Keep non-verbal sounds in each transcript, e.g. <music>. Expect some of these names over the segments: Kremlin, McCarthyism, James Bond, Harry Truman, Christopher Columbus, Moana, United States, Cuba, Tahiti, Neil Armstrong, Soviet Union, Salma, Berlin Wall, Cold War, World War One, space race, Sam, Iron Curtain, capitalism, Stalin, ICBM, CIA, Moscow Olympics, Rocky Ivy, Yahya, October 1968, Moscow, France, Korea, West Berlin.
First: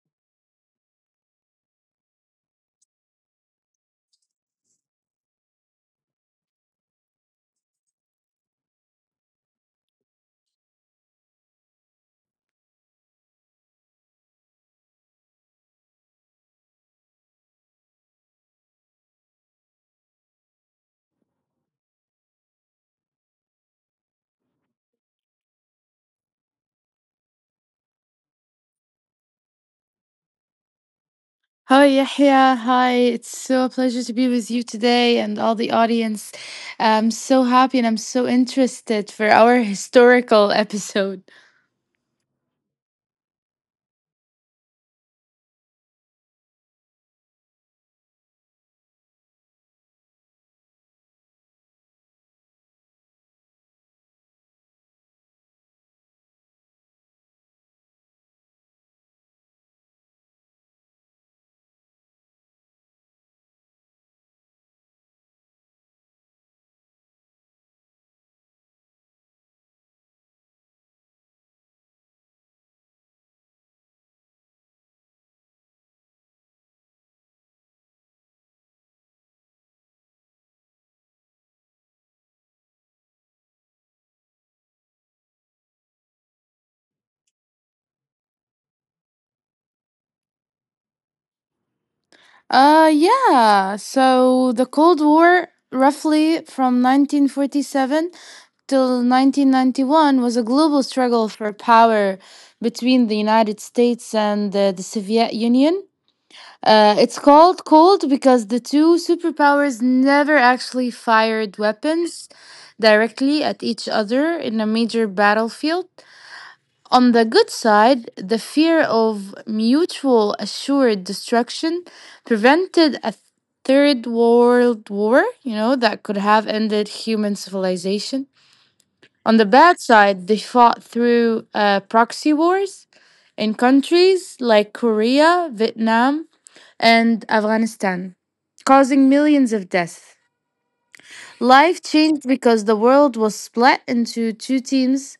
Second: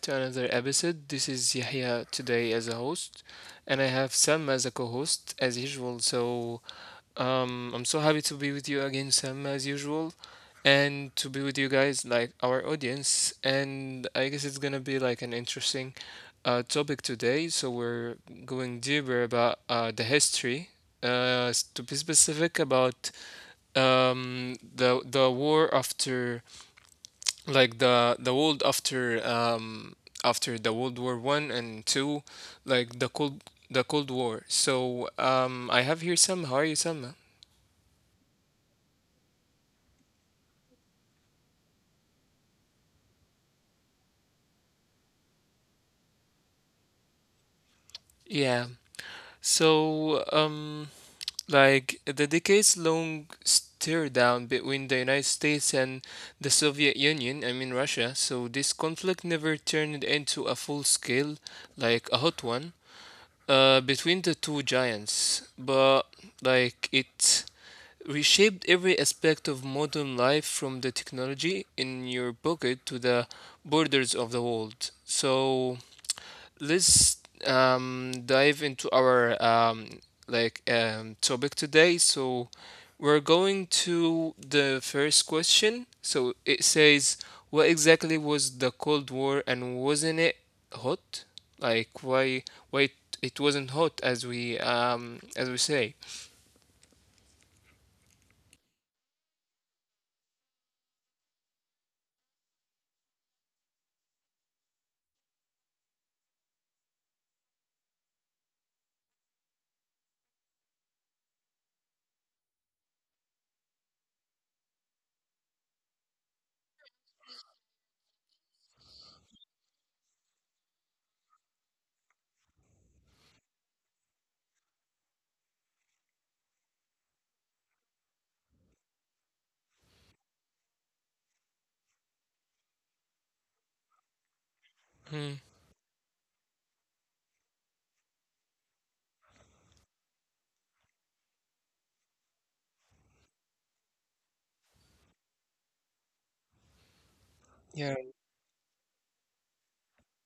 to another episode. This is Yahya today as a host, and I have Sam as a co host as usual. So I'm so happy to be with you again, Sam, as usual, and to be with you guys, like our audience. And I guess it's gonna be like an interesting topic today. So we're going deeper about the history, to be specific about the war after like the world after after the World War I and two, like the Cold War. So I have here Sam. How are you, Sam? Hi, Yahya. Hi. It's a pleasure to be with you today and all the audience. I'm so happy and I'm so interested for our <laughs> historical episode. Yeah. So like the decades long stir down between the United States and the Soviet Union, I mean Russia. So this conflict never turned into a full scale, like a hot one, between the two giants. But like it reshaped every aspect of modern life from the technology in your pocket to the borders of the world. So let's dive into our like topic today. So we're going to the first question. So it says, what exactly was the Cold War and wasn't it hot? Like why why it it wasn't hot as we say. Yeah. So the Cold War, roughly from 1947 till 1991, was a global struggle for power between the United States and the Soviet Union. It's called Cold because the two superpowers never actually fired weapons directly at each other in a major battlefield. On the good side, the fear of mutual assured destruction prevented a third world war, you know, that could have ended human civilization. On the bad side, Hmm. they fought through proxy wars in countries like Korea, Vietnam, and Afghanistan, causing millions of deaths. Life changed because the Yeah. world was split into two teams,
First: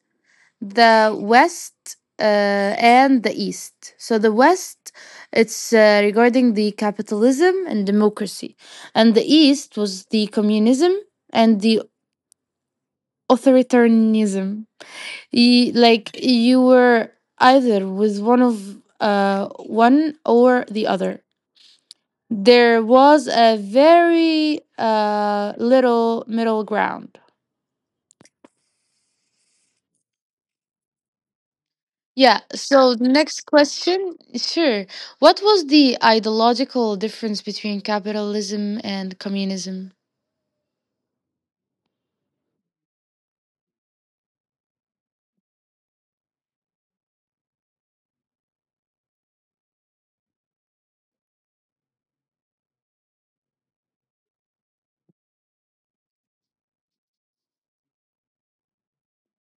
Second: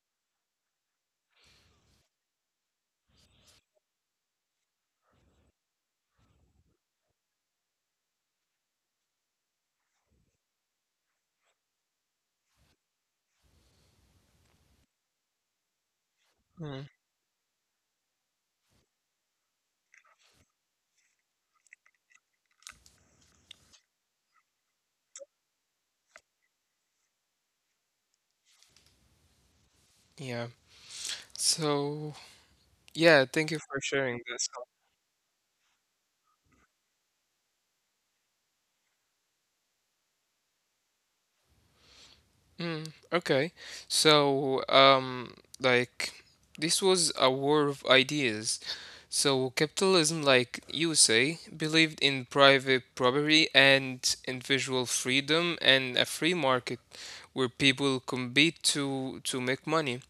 the West, and the East. So, the West, it's regarding the capitalism and democracy, and the East was the communism and the authoritarianism. You Hmm. were either with one of one or the other. There was a very little middle ground. Yeah. So, Yeah, so the yeah, thank you next for sharing question, this. sure. What was the ideological difference between capitalism and communism? Mm, okay. So, like, this was a war of ideas. So, capitalism, like you say, believed in private property and individual freedom and a free market where people compete to make money.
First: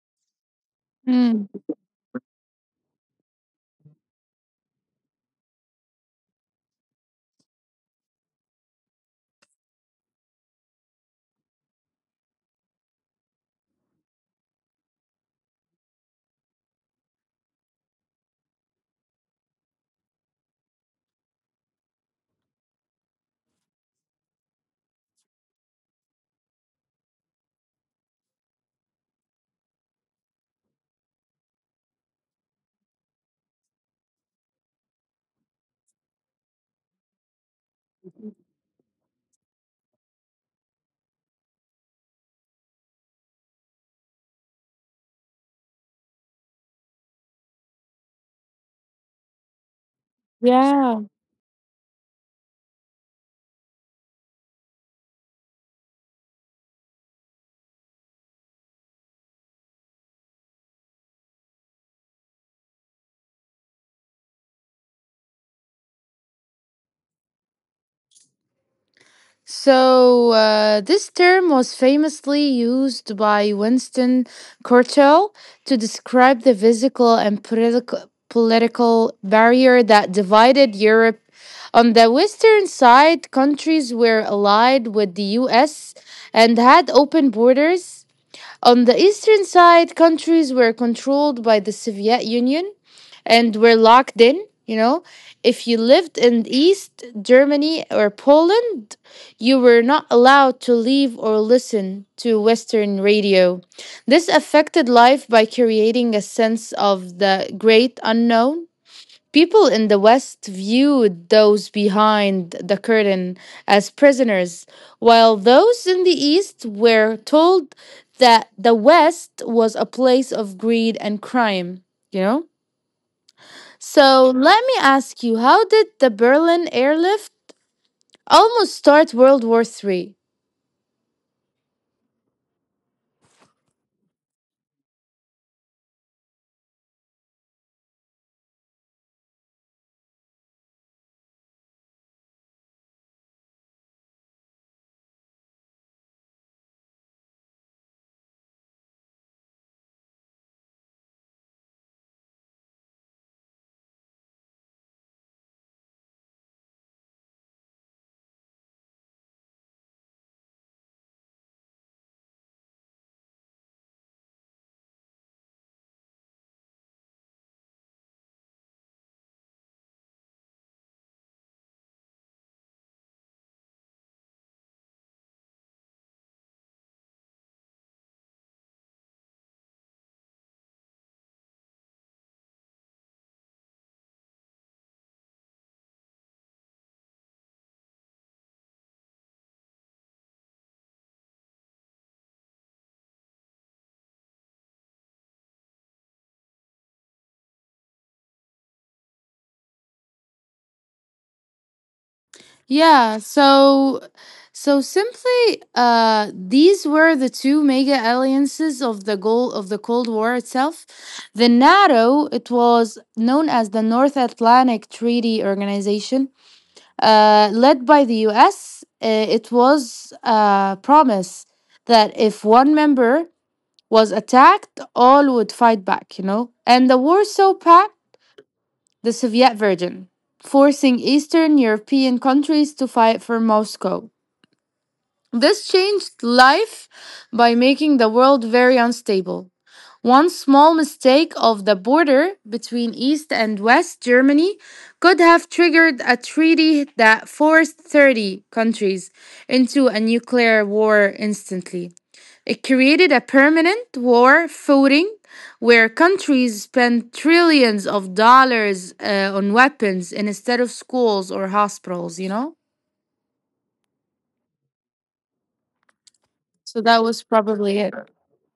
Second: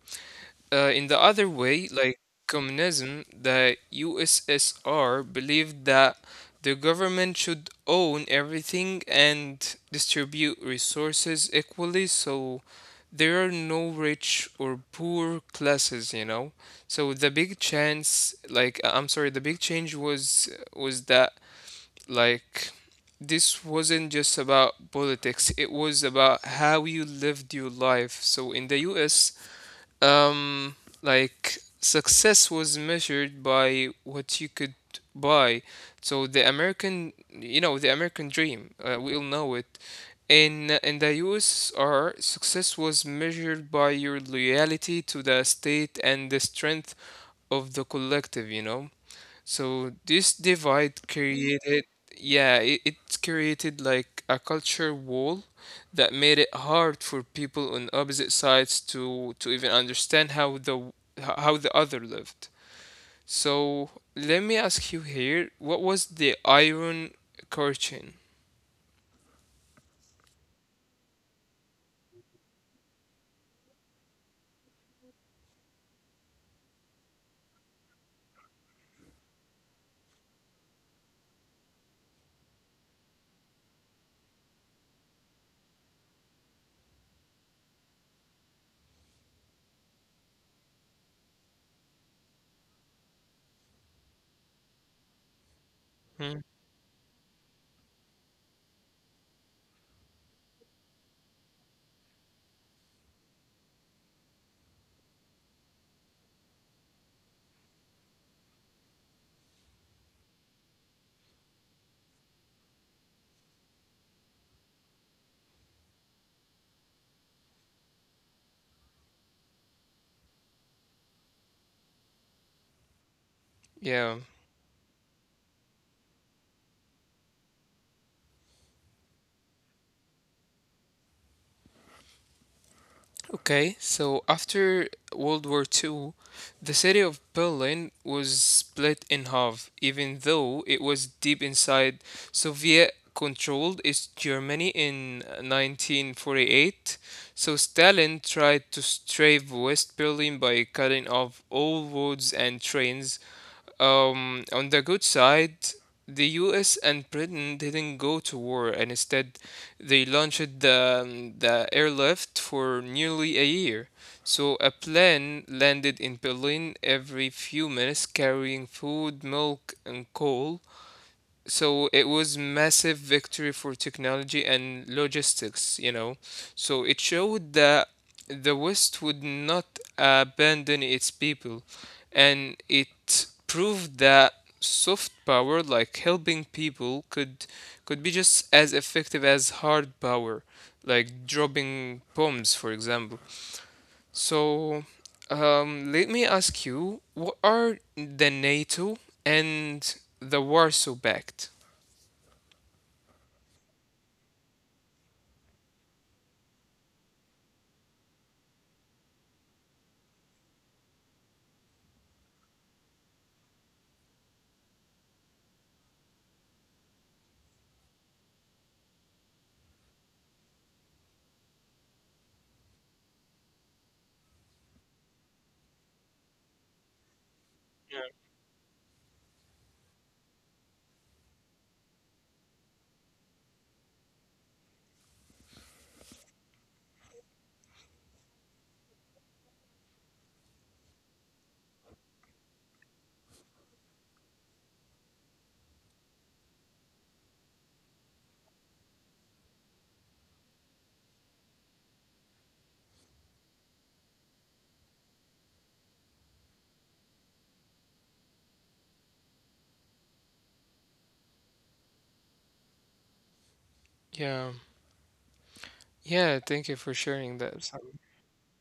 In the Mm, other way, like communism, the USSR believed that the government should own everything and distribute resources equally, so there are no rich or poor classes. So the big chance, like I'm sorry, the big change was that like this wasn't just about politics, it was about how you lived your life. So in the US, um, like success was measured by what you could buy. So the American dream, we all know it. In the U.S.R, success was measured by your loyalty to the state and the strength of the collective. So this yeah. divide created, yeah, it created like a culture wall that made it hard for people on opposite sides to even understand how the other lived. So let me ask you here, what was the Iron Curtain? So, this term was famously used by Winston Churchill to describe the physical and political barrier that divided Europe. On the western side, countries were allied with the US and had open borders. On the eastern side, countries were controlled by the Soviet Union and were locked in. You know, if you lived in Hmm. East Germany or Poland, you were not allowed to leave or listen to Western radio. This affected life by creating a sense of the great unknown. People in the West viewed those behind the curtain as prisoners, while those in the East were told that the West was a place of greed and crime, you know? So Yeah. let me ask you, how did the Berlin airlift almost start World War III? Okay, so after World War II, the city of Berlin was split in half, even though it was deep inside Soviet controlled East Germany in 1948. So Stalin tried to save West Berlin by cutting off all roads and trains, on the good side, the US and Britain didn't go to war, and instead, they launched the airlift for nearly a year. So, a plane landed in Berlin every few minutes carrying food, milk, and coal. So it was massive victory for technology and logistics. So it showed that the West would not abandon its people, and it proved that soft power, like helping people, could be just as effective as hard power, like dropping bombs, for example. So, let me ask you, what are the NATO and the Warsaw Pact? Yeah, so so simply these were the two mega alliances of the goal of the Cold War itself. The NATO, it was known as the North Atlantic Treaty Organization, led by the US. It was a promise that if one member was attacked, all would fight back, you know. And the Warsaw Pact, the Soviet version, forcing Eastern European countries to fight for Moscow. This changed life by making the world very unstable. One small mistake of the border between East and West Germany could have triggered a treaty that forced 30 countries into a nuclear war instantly. It created a permanent war footing where countries spend trillions of dollars on weapons instead of schools or hospitals, you know? Yeah. Yeah, thank you So for that was sharing that, probably Sam. it.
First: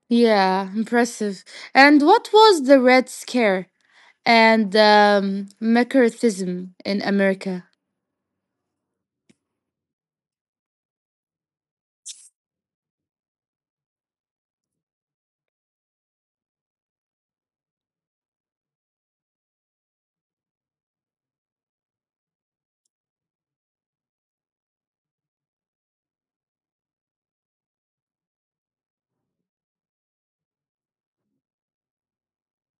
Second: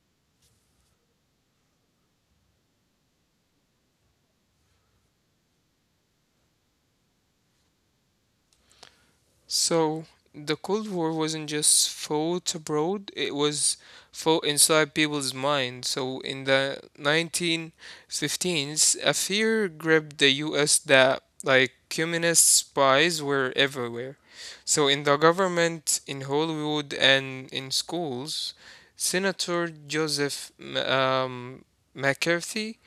Yeah, impressive. And what was the Red Scare and McCarthyism in America? So, the Cold War wasn't just fought abroad, it was fought inside people's minds. So, in the 1915s, a fear gripped the US that like communist spies were everywhere. So, in the government, in Hollywood, and in schools, Senator Joseph McCarthy.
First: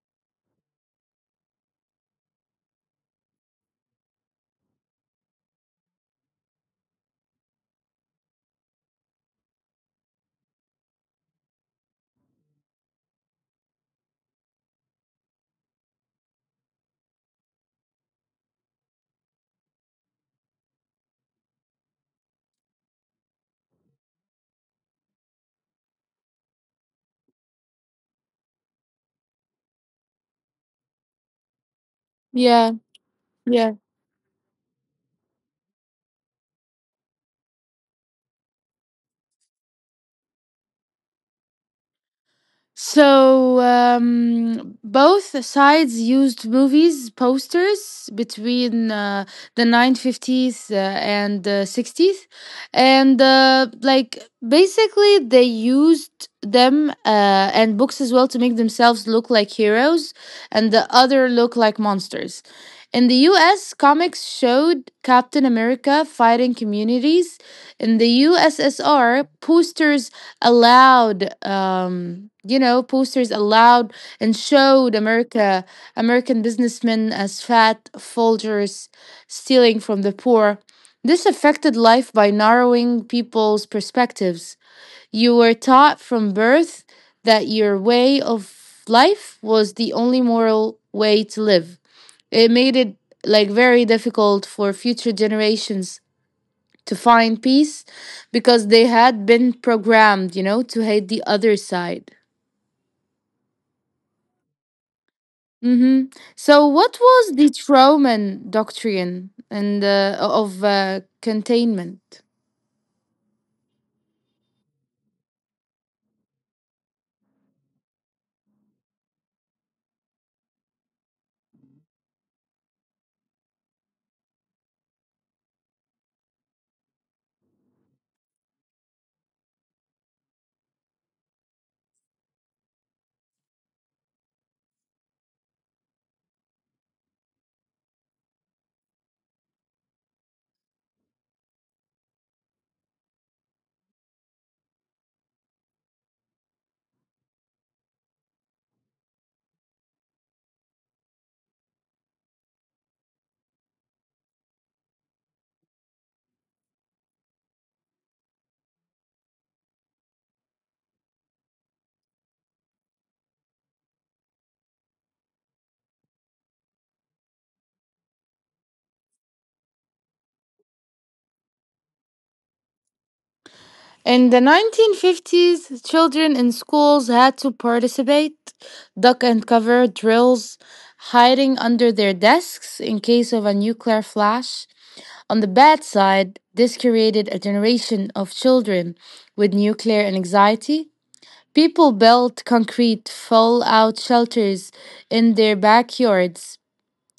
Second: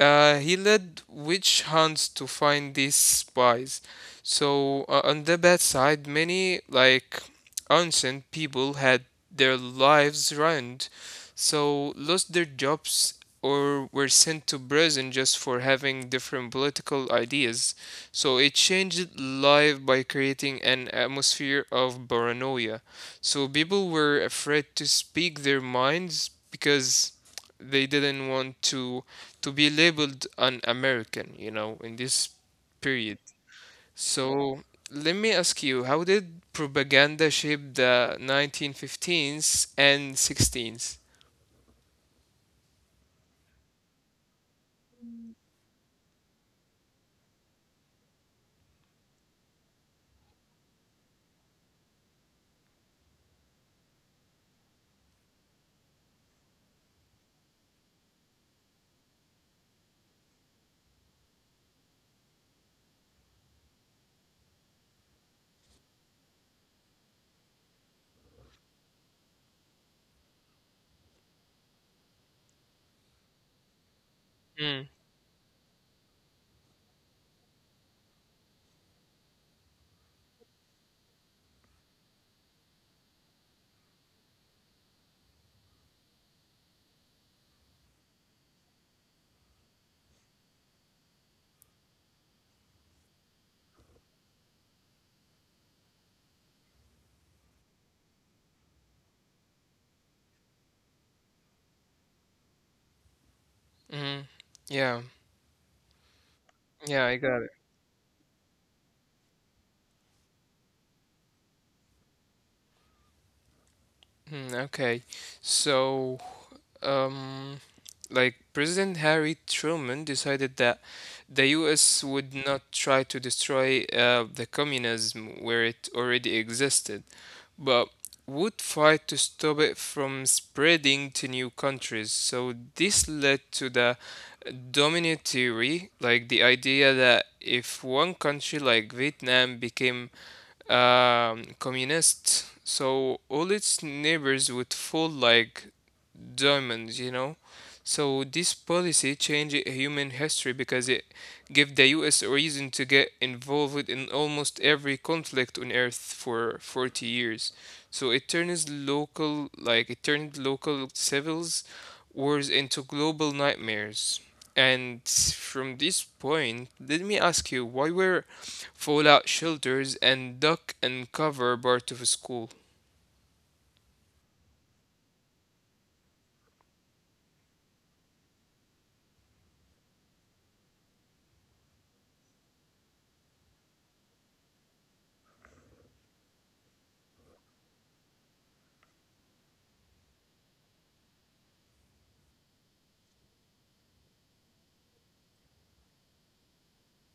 He led witch hunts to find these spies. So, on the bad side, many like innocent people had their lives ruined, so lost their jobs or were sent to prison just for having different political ideas. So it changed life by creating an atmosphere of paranoia. So people were afraid to speak their minds because they didn't want to be labeled an American, in this Yeah, period. yeah. So let me ask you, how did propaganda shape the 1915s and 16s? So both the sides used movies posters between 1950s and 60s, and basically they used them and books as well to make themselves look like heroes, and the other look like monsters. In the U.S., comics showed Captain America fighting communities. In the USSR, posters allowed and showed Mm, america american businessmen as fat folgers stealing from the poor. This affected life by narrowing people's perspectives. You were taught from birth that your way of life was the only moral way to live. It made it like very difficult for future generations to find peace because they had been programmed, you know, to hate the other side. mm, yeah, Mm-hmm. So, what yeah, I was got the it. Truman Doctrine and of containment? Hmm, okay. So, um, like President Harry Truman decided that the US would not try to destroy the communism where it already existed, but would fight to stop it from spreading to new countries. So this led to the domino theory, like the idea that if one country like Vietnam became communist, so all its neighbors would fall like diamonds. So this policy changed human history because it gave the U.S. reason to get involved in almost every conflict on Earth for 40 years. So it turns local, like it turned local civils wars into global nightmares. And from this point, let me ask you, why were fallout shelters and duck and cover part of a school? In the 1950s, children in schools had to participate duck and cover drills, hiding under their desks in case of a nuclear flash. On the bad side, this created a generation of children with nuclear anxiety. People built concrete fallout shelters in their backyards,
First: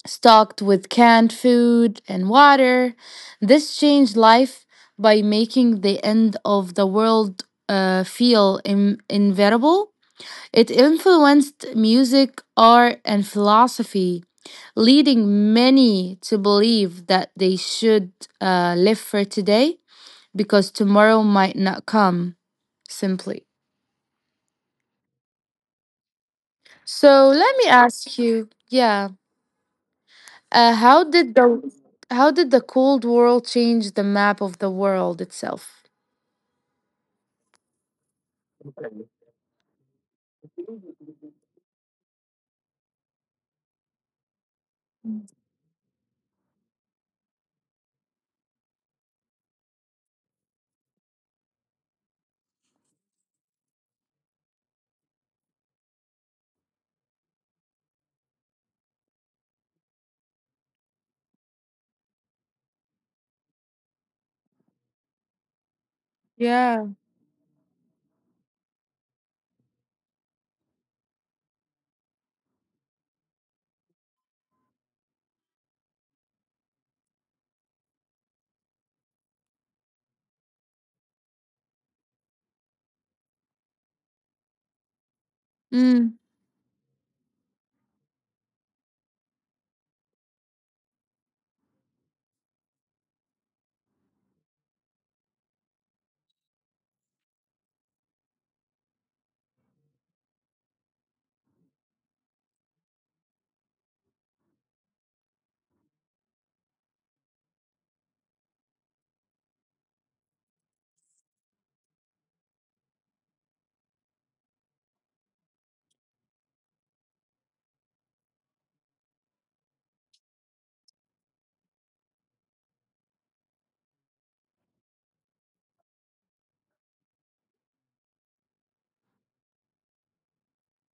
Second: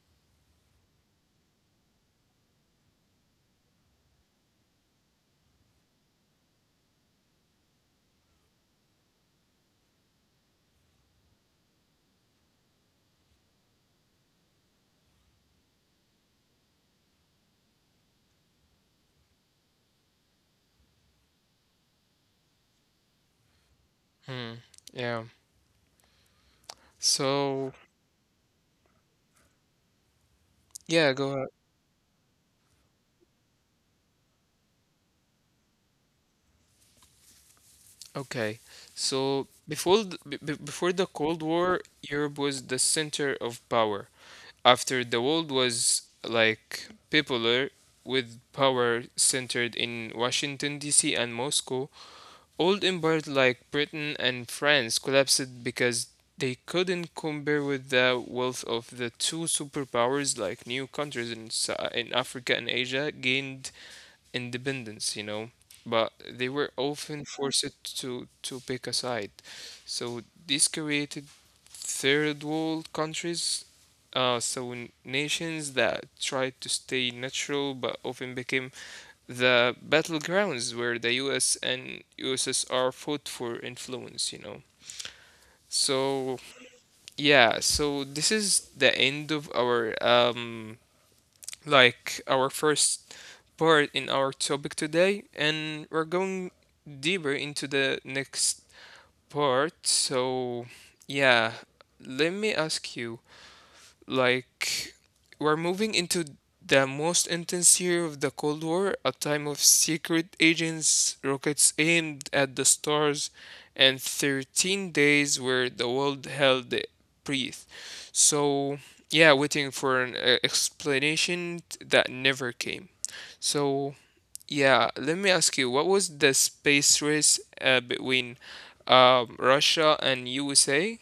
stocked with canned food and water. This changed life by making the end of the world feel inevitable. It influenced music, art, and philosophy, leading many to believe that they should live for today because tomorrow might not come simply. Yeah. So let me So, ask you, yeah, uh, how yeah, go did the ahead. how did the Cold War change the map of the world itself? Okay. So, before the Cold War, Europe was the center of power. After, the world was like popular, with power centered in Washington DC and Moscow. Old empires like Britain and France collapsed because they couldn't compare with the wealth of the two superpowers, like new countries in Africa and Asia gained independence. But they were Yeah. often forced to pick a side. So this created third world countries, so nations that tried to stay neutral but often became the battlegrounds where the US and USSR fought for influence. Mm, So, yeah, so this is the end of our like our first part in our topic today, and we're going deeper into the next part. So, yeah, let me ask you. Like, we're moving into the most intense year of the Cold War, a time of secret agents, rockets aimed at the stars, and 13 days where the world held their breath. So, yeah, waiting for an explanation that never came. So, yeah, let me ask you, what was the space race between Russia and USA?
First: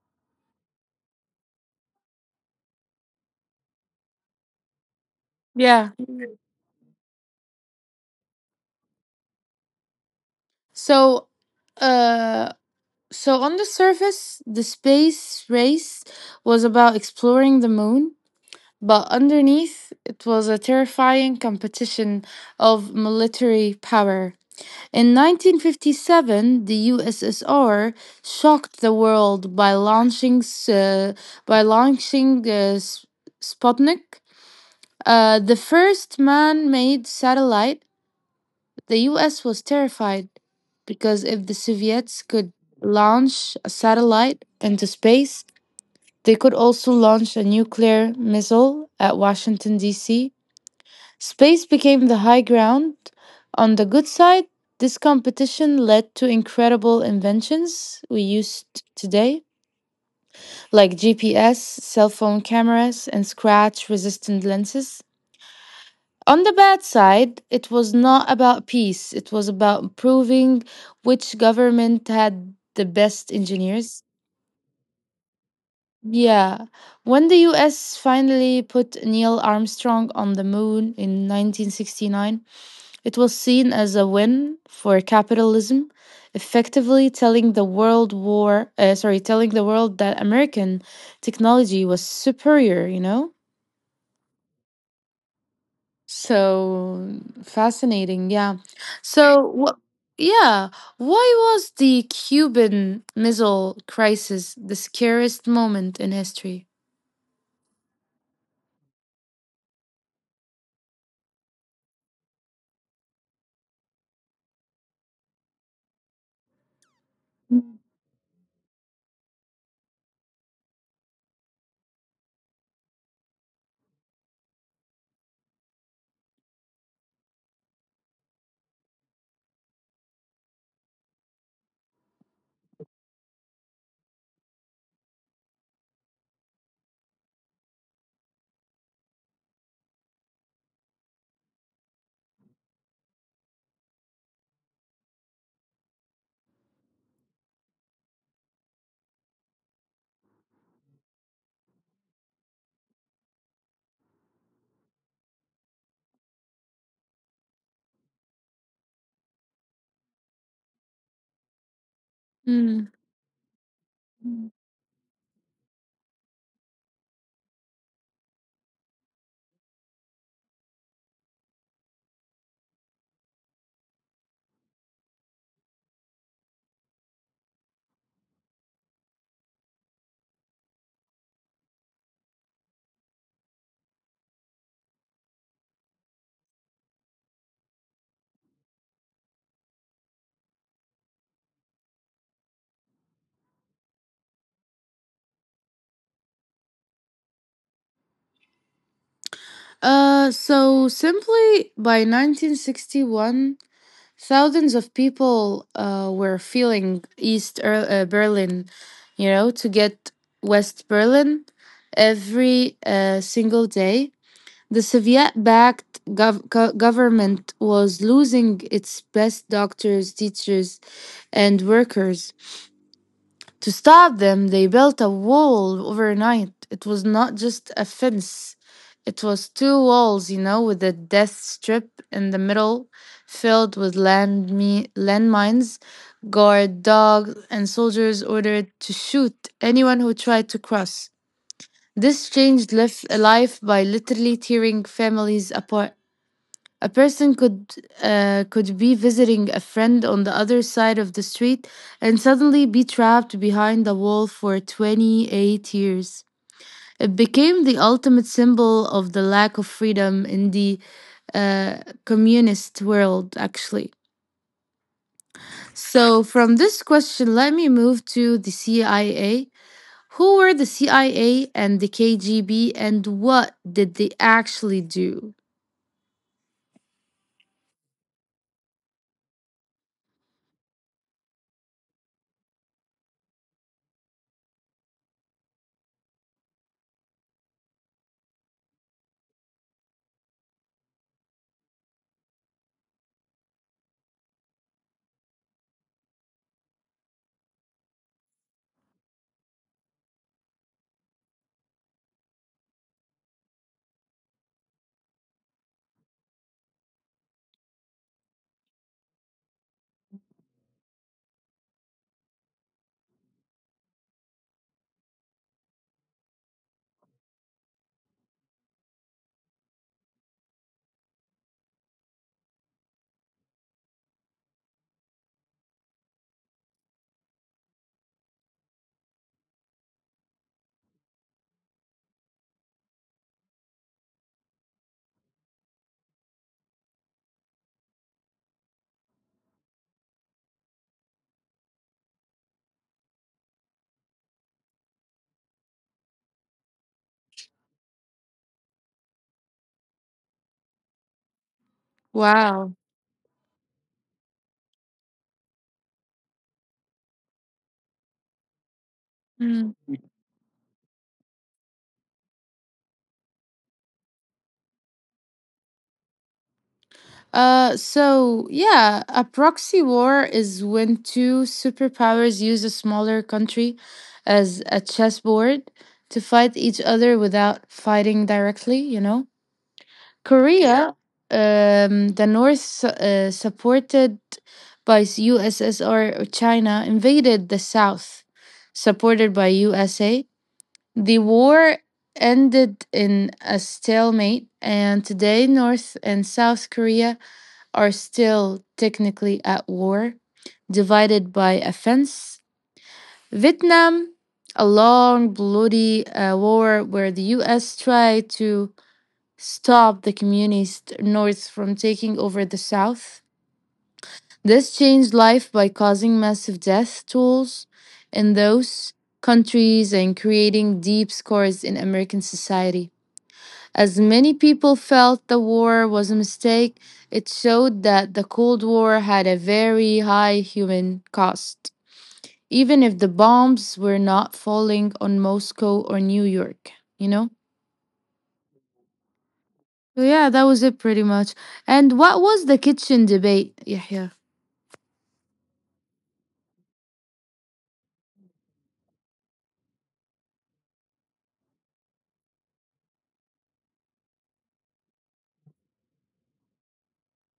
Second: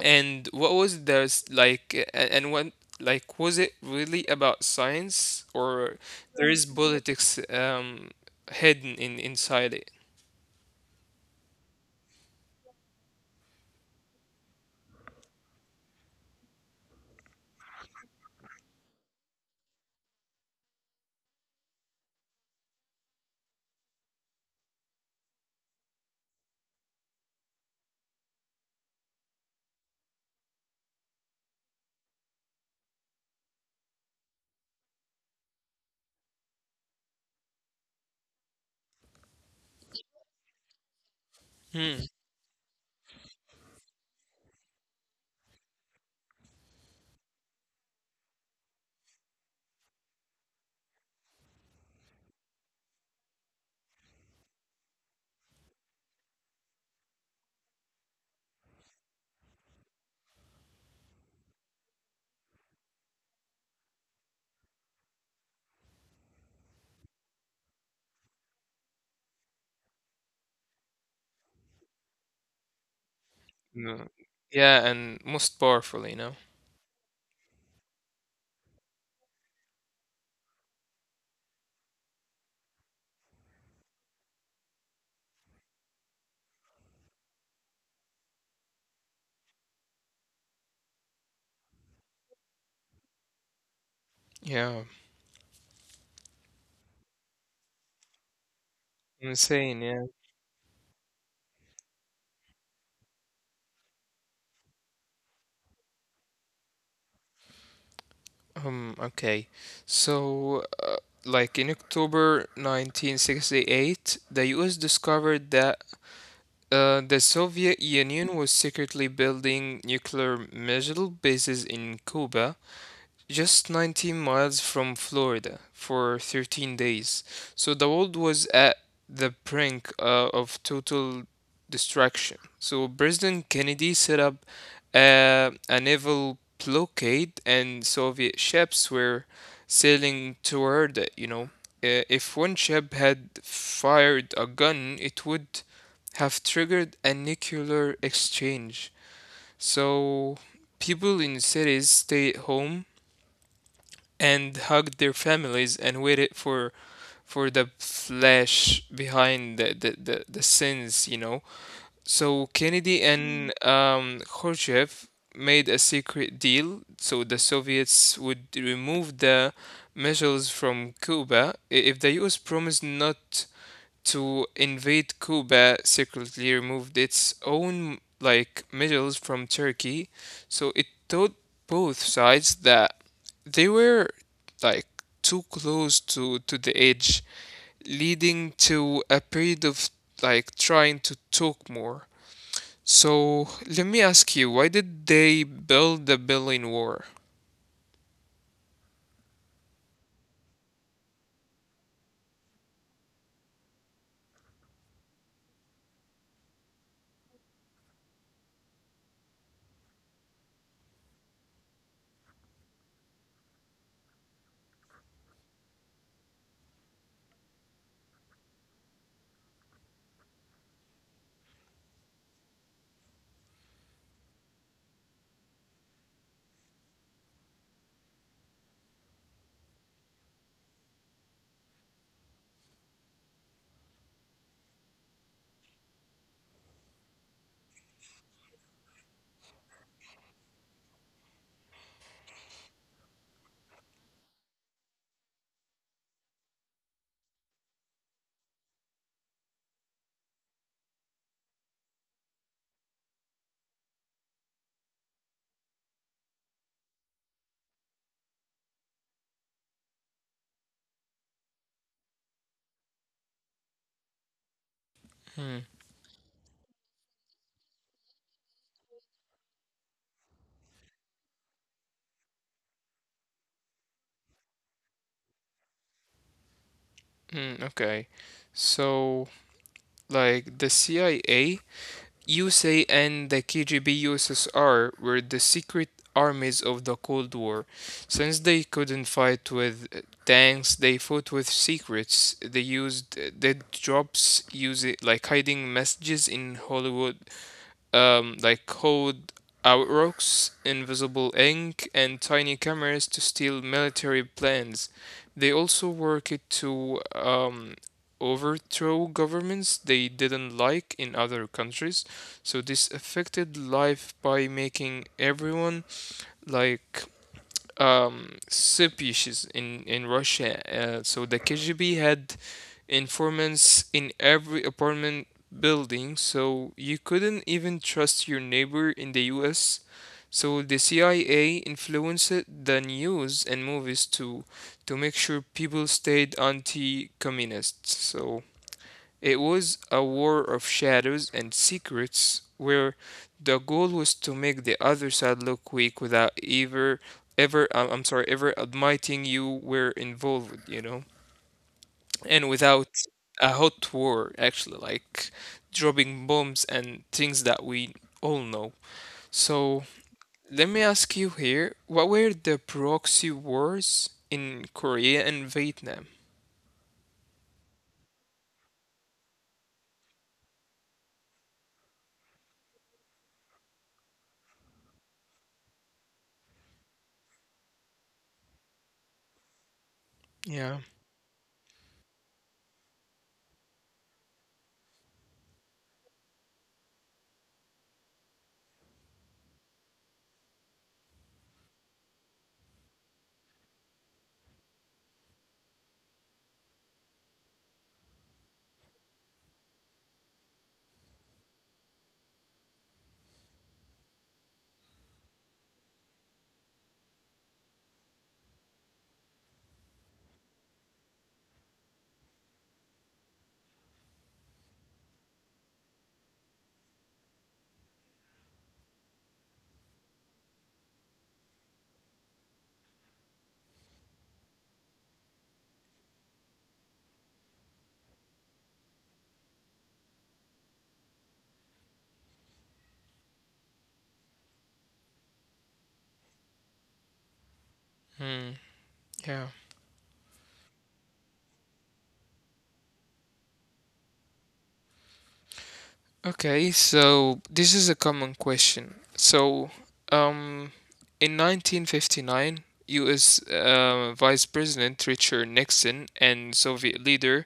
And what was the like a- and what, like, was it really about science, yeah. or there is politics hidden in inside it? So, uh, so on the surface, the space race was about exploring the moon, but underneath, it was a terrifying competition of military power. In 1957, the USSR shocked the world by launching, uh, by launching uh, S- Sputnik, the first man-made satellite. The US was terrified because if the Hmm. Soviets could launch a satellite into space, they could also launch a nuclear missile at Washington D.C. Space became the high ground. On the good side, this competition led to incredible inventions we use today, like GPS, cell phone cameras, and scratch resistant lenses. On the bad side, it was not about peace, it was about proving which government had the best No. engineers. Yeah, and most powerful. Yeah. When the US finally put Neil Armstrong on the moon in 1969, it was seen as a win for capitalism, effectively telling the world that American technology was superior, you know? Yeah, So fascinating, yeah. So insane, what yeah. yeah, why was the Cuban Missile Crisis the scariest moment in history? Okay. So, like in October 1968, the US discovered that the Soviet Union was secretly building nuclear missile bases in Cuba just 19 miles from Florida for 13 days. So the world was at the brink of total destruction. So President Kennedy set up a naval blockade, and Soviet ships were sailing toward it. If one ship had fired a gun, it would have triggered a nuclear exchange. So people in cities stay at home and hugged their families and waited for the flesh behind the sins . So Hmm. Kennedy and Khrushchev made a secret deal. So the Soviets would remove the missiles from Cuba if the US promised not to invade Cuba, secretly removed its own like medals from Turkey. So it taught both sides that they were like too close to the edge, leading to a period of like trying to talk more. So let me ask you, why did they build the Berlin Wall? So simply by 1961, thousands of people were feeling East Berlin, you know, to get West Berlin every single day. The Soviet backed government was losing its best doctors, teachers, and workers. To stop them, they built a wall overnight. It was not just a fence, it was two walls, you know, with a death strip in the middle filled with landmines. Guard dogs and soldiers ordered to shoot anyone who tried to cross. This changed life by literally tearing families apart. A person could could be visiting a friend on the other side of the street and suddenly be trapped behind a wall for 28 years. It became the ultimate symbol of the lack of freedom in the uh, communist world, actually. Hmm. So, from this question, let me move to the CIA. Who were the CIA and the KGB, and what did they actually do? Mm, okay. So, like the CIA USA and the KGB USSR were the secret armies of the Cold War. Since they couldn't fight with tanks, they fought with secrets. They used dead drops, using like hiding messages in Hollywood, like code outrocks, invisible ink, and tiny cameras to steal military plans. They also work it to overthrow governments they didn't like in other countries. So this affected life by making everyone like subishes in Russia. So the KGB had informants in every apartment building, so you couldn't even trust your neighbor in the U.S. So the CIA influenced the news and movies to make sure people stayed anti-communist. So it was a war of shadows and secrets where the goal was to make the other side look weak without ever, I'm sorry, ever admitting you were involved. And Wow. without a hot war, actually, like dropping bombs and things that we all know. So let me ask you here, what were the proxy wars in Korea and Vietnam? So yeah, a proxy war is when two superpowers use a smaller country as a chessboard to fight each other without fighting directly, you know? Yeah. Korea, yeah, the North, supported by USSR or China, invaded the South, supported by USA. The war ended in a stalemate, and today North and South Korea are still technically at war, divided by a fence. Vietnam, a long, bloody war where the US tried to stop the communist North from taking over the South. This changed life by causing massive death tolls in those countries and creating deep scars in American society. As many people felt the war was a mistake, it showed that the Cold War had a very high human cost, even if the bombs were not falling on Moscow or New York, you know? Hmm. Yeah. So, yeah, that was it pretty much. And what was the kitchen debate, Yahya? Okay, so this is a common question. So, um, in 1959, U.S. Vice President Richard Nixon and Soviet leader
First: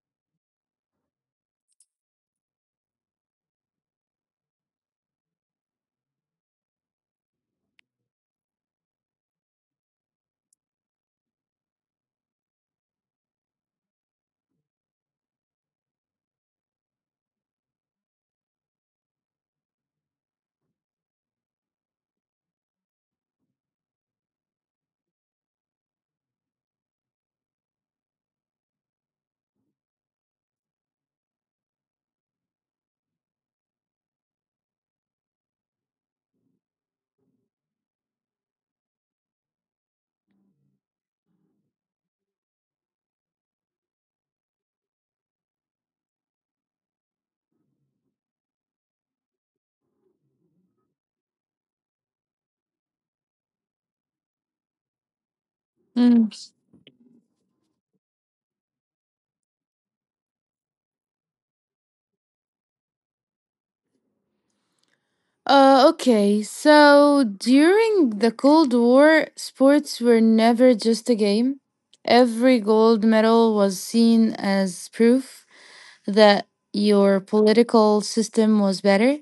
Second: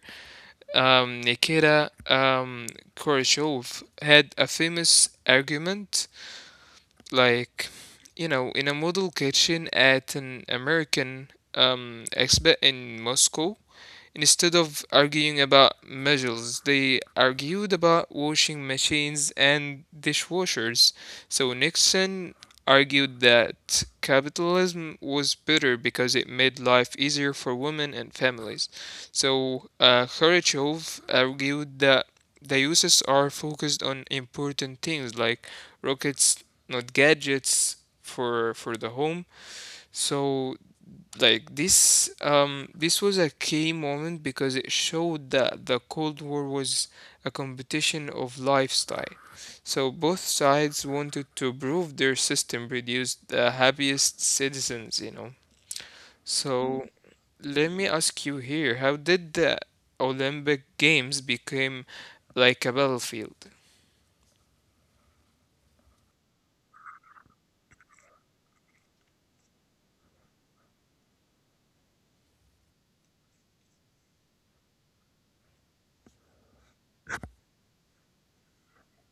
Nikita Khrushchev had a famous argument, like, in a model kitchen at an American exhibit in Moscow. Instead of arguing about measures, they argued about washing machines and dishwashers. So Nixon argued that capitalism was better because it made life easier for women and families. So Khrushchev argued that the uses are focused on important things like rockets, not gadgets for the home. So this was a key moment because it showed that the Cold War was a competition of lifestyle. So both sides wanted to prove their system produced the happiest citizens. Mm. So let me ask you here, how did the Olympic Games became like a battlefield? Okay, so during the Cold War, sports were never just a game. Every gold medal was seen as proof that your political system was better.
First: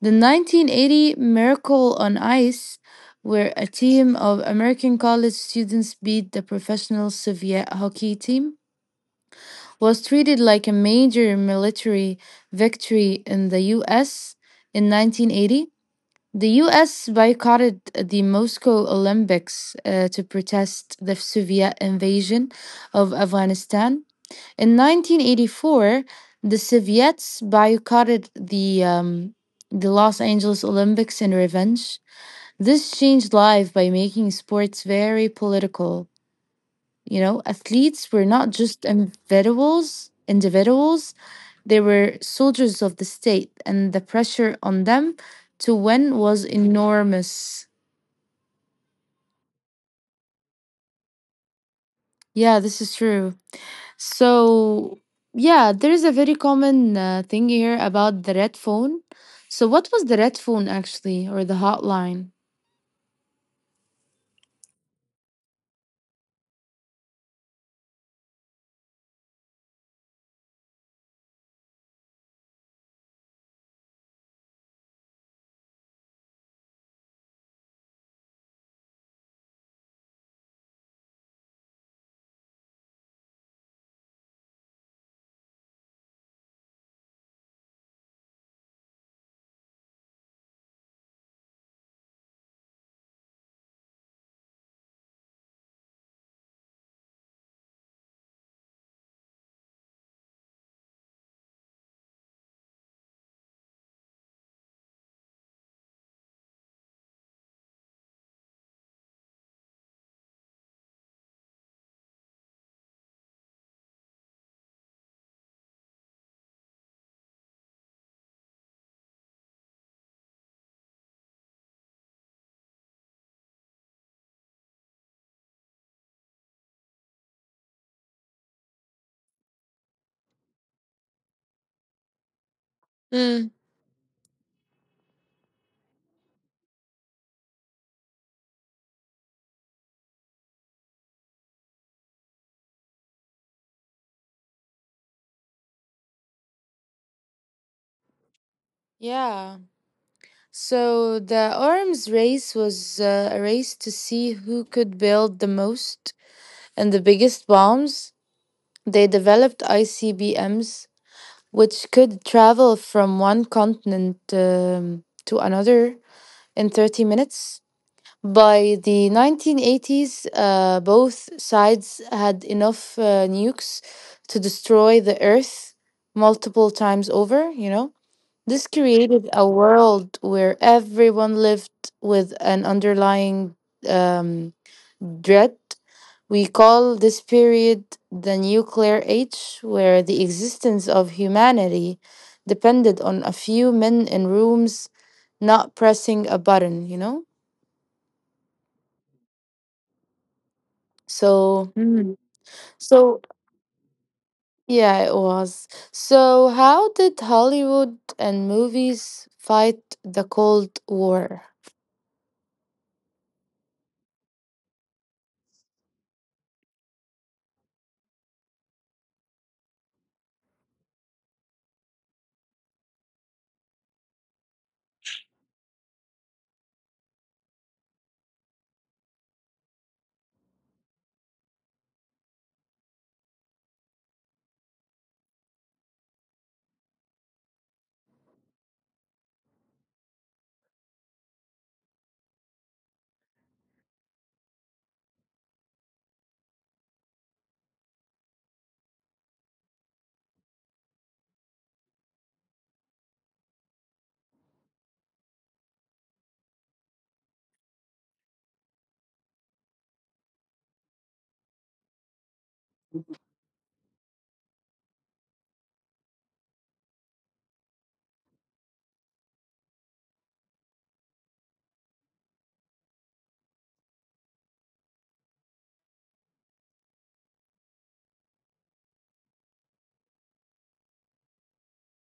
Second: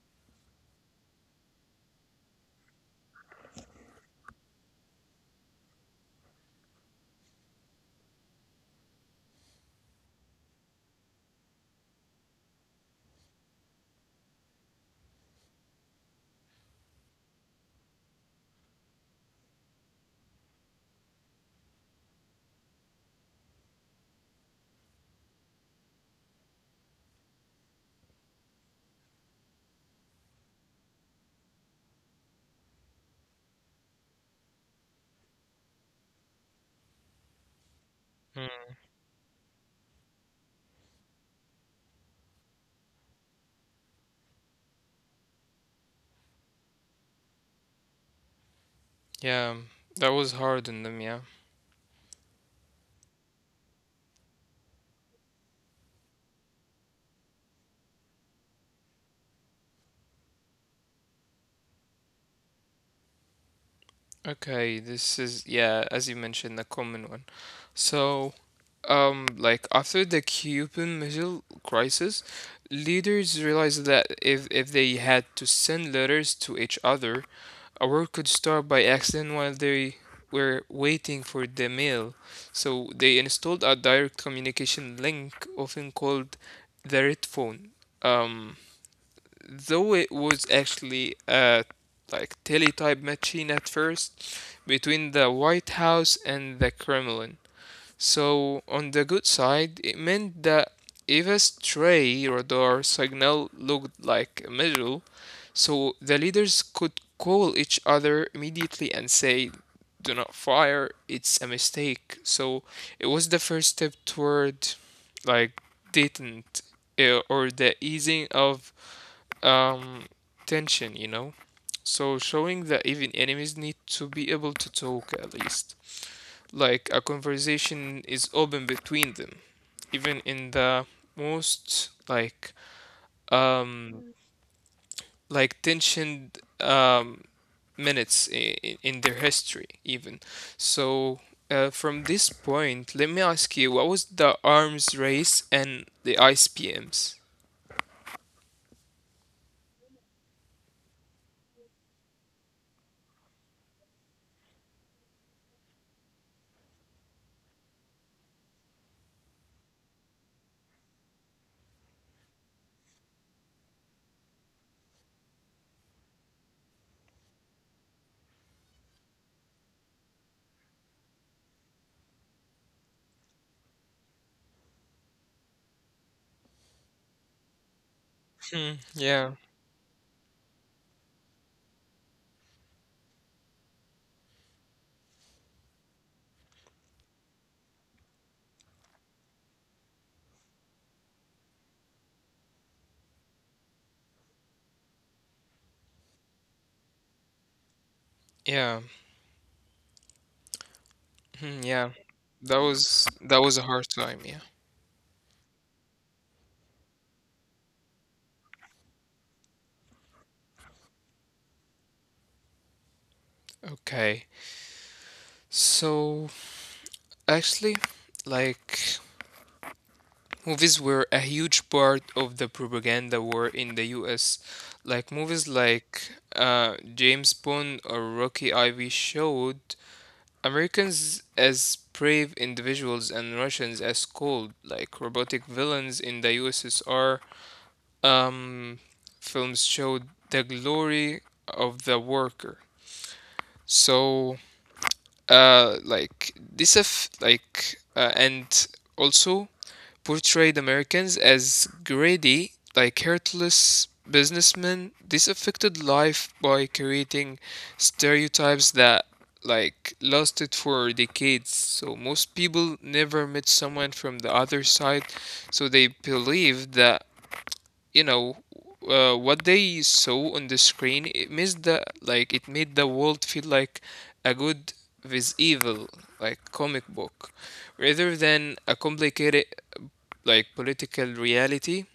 The 1980 Miracle on Ice, where a team of American college students beat the professional Soviet hockey team, was treated like a major military victory in the US in 1980. The US boycotted the Moscow Olympics to protest the Soviet invasion of Afghanistan. In 1984, the Soviets boycotted the Los Angeles Olympics in revenge. This changed life by making sports very political. You know, athletes were not Mm, just individuals; individuals, they were soldiers of the state, and the pressure on them to win was enormous. yeah, that was hard on them, yeah. Yeah, this is true. So, yeah, there is a very common thing here about the red phone. So, what was the red phone actually, or the hotline? Okay, this is, yeah, as you mentioned, the common one. So, like after the Cuban Missile Crisis, leaders realized that if they had to send letters to each other, a war could start by accident while they were waiting for the mail. So they installed a direct communication link, often called the red phone. Um, though it was actually a like teletype machine at first between the White House and the Kremlin. So on the good side, it meant that if a stray radar signal looked like a missile, so the leaders could call each other immediately and say, "Do not fire. It's a mistake." So it was the first step toward like detent, or the easing of um tension. So showing that even enemies need to be able to talk, at least like a conversation is open between them, even in the most Mm. um like tensioned minutes in their history even. So from this point, let me ask you, what was the arms race and the ICPMs? Yeah. So the arms race was a race to see who could build the most and the biggest bombs. They developed ICBMs, which could travel from one continent to another in 30 minutes. By the 1980s, both sides had enough nukes to destroy the Earth multiple times over, you know? This Hmm, created yeah, a world where everyone lived with an underlying um, dread. We call this period the nuclear age, where the existence of humanity depended on a few men in rooms not pressing a button, you know? yeah. Hmm. So. Yeah, that was So, that was a hard time. Yeah. yeah, it was. So, how did Hollywood and movies fight the Cold War? Okay. So actually, like movies were a huge part of the propaganda war in the U.S. Like movies like James Bond or Rocky Ivy showed Americans as brave individuals and Russians as cold, like robotic villains. In the USSR, Um, films showed the glory of the worker. So like this, if like, and also portrayed Americans as greedy, like heartless businessmen. This affected life by creating stereotypes that like lasted for decades. So most people never met someone from the other side, so they believed that you know what they saw on the screen, it made the like it made the world feel like a good with evil, like comic book, rather than a complicated like political reality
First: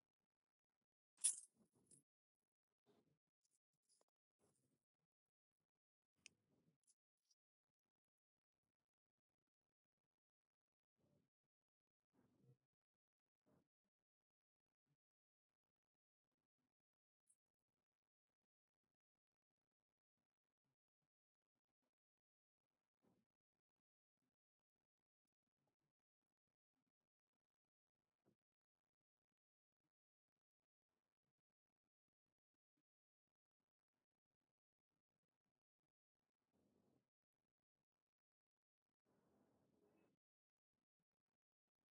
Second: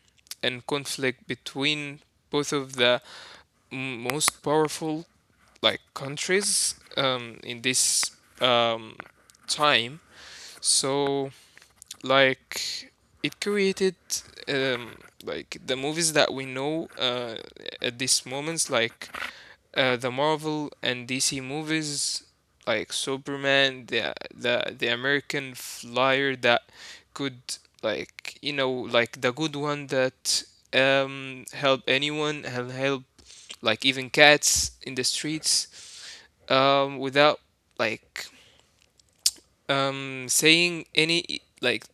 and conflict between both of the most powerful like countries in this um, time. So like it created um, like the movies that we know, at these moments, like the Marvel and DC movies, like Superman, the American flyer that could like, you know, like the good one that help anyone and help like even cats in the streets, without like saying any like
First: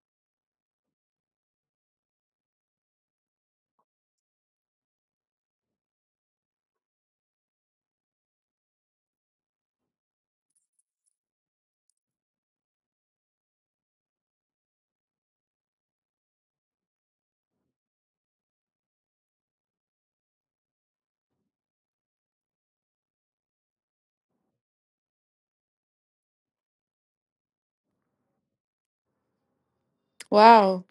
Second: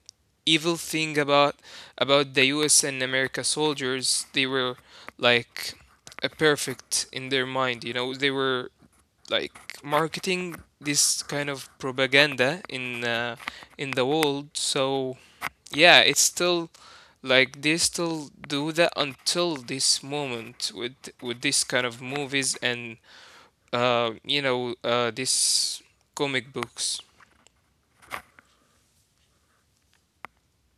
evil thing about the U.S. and America soldiers. They were like a perfect in their mind. You know, they were like marketing this kind of propaganda in the world. So yeah, it's still like they still do that until this moment with this kind of movies and you know, this comic books. Wow.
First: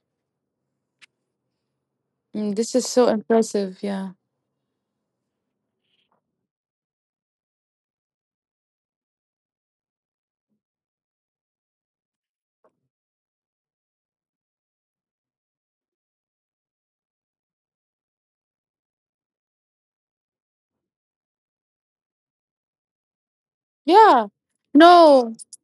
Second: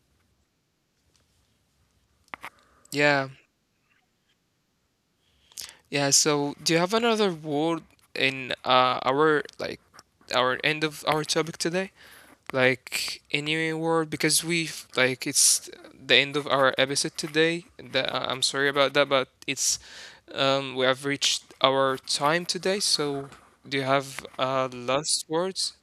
Mm, this is so Yeah. impressive. Yeah. Yeah, so do you have another word in our like our end of our topic today? Like any word, because we've like it's the end of our episode today. That I'm sorry about that, but it's we have reached our time today. So do you have Yeah. Last No, words?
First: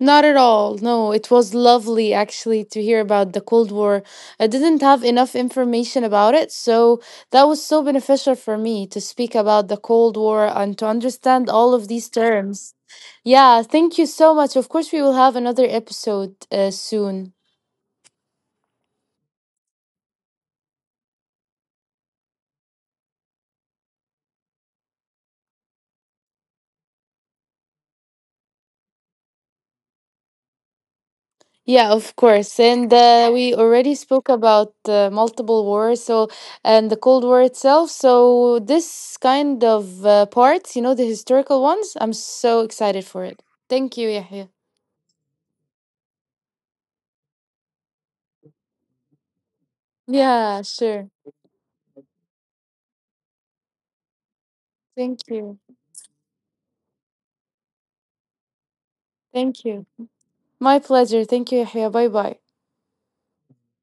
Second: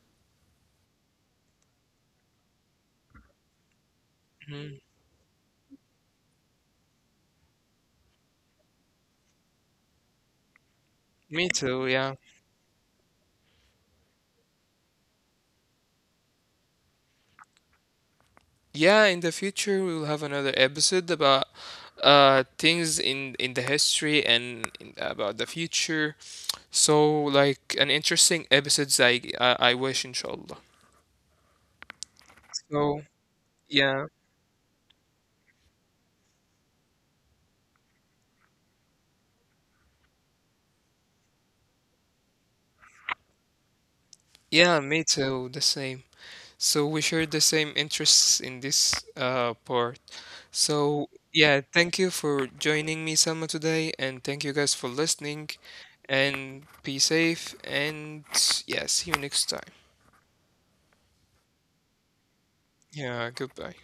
not at all. No, it was lovely actually to hear about the Cold War. I Mhm. didn't have enough information about it, so that was so beneficial for me to speak about the Cold War and to Me understand all too. of these Yeah. terms. Yeah, thank you so much. Of course, we will have another episode soon. Yeah, in the future we will have another episode about things in the history and about the future. So like an interesting episodes I wish inshallah. Yeah, of course. And So we already yeah. spoke about multiple wars, so and the Cold War itself. So this kind of parts, you know, the historical ones, I'm so excited for it. Thank you, Yahya. Yeah, me too, the same. So we share the same interests in this part. Yeah, So sure. yeah, thank you for joining me, Salma, today, and thank you guys for Thank listening, you. and be safe, and yeah, see you next Thank time. you. My pleasure. Thank you, Yahya. Bye bye. Yeah, goodbye.